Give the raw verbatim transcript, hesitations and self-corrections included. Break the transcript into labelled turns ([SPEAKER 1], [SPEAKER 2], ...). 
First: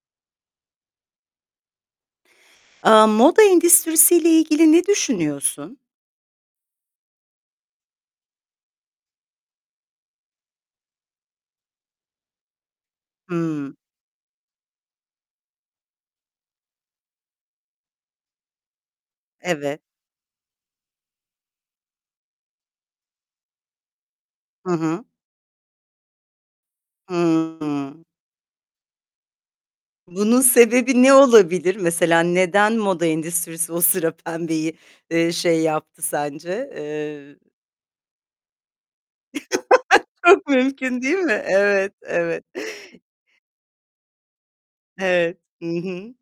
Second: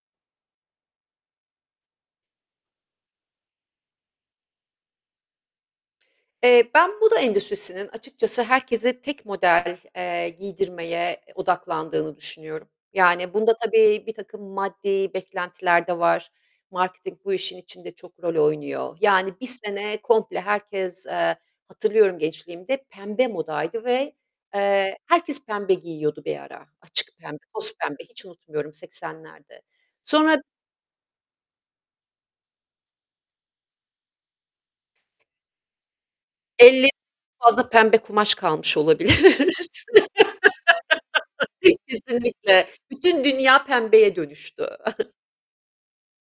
[SPEAKER 1] Aaa, moda endüstrisiyle ilgili ne düşünüyorsun?
[SPEAKER 2] Eee, ben buda endüstrisinin açıkçası herkese tek model, eee, giydirmeye, eee, odaklandığını düşünüyorum. Yani bunda
[SPEAKER 1] Hımm.
[SPEAKER 2] tabii birtakım maddi beklentiler de var. Marketing bu işin içinde çok rol oynuyor. Yani, bir
[SPEAKER 1] Evet.
[SPEAKER 2] sene komple herkes, eee, hatırlıyorum gençliğimde pembe modaydı ve,
[SPEAKER 1] Hı
[SPEAKER 2] eee,
[SPEAKER 1] hı.
[SPEAKER 2] herkes pembe giyiyordu bir ara. Açık pembe,
[SPEAKER 1] Hı
[SPEAKER 2] toz pembe.
[SPEAKER 1] hı.
[SPEAKER 2] Hiç unutmuyorum seksenlerde.
[SPEAKER 1] Bunun
[SPEAKER 2] Sonra
[SPEAKER 1] sebebi ne olabilir? Mesela neden moda endüstrisi o sıra pembeyi, eee, şey yaptı sence?
[SPEAKER 2] elle
[SPEAKER 1] Eee
[SPEAKER 2] fazla pembe kumaş kalmış olabilir.
[SPEAKER 1] Çok mümkün değil mi? Evet, evet.
[SPEAKER 2] Kesinlikle. Bütün dünya pembeye dönüştü.
[SPEAKER 1] Evet, hı hı.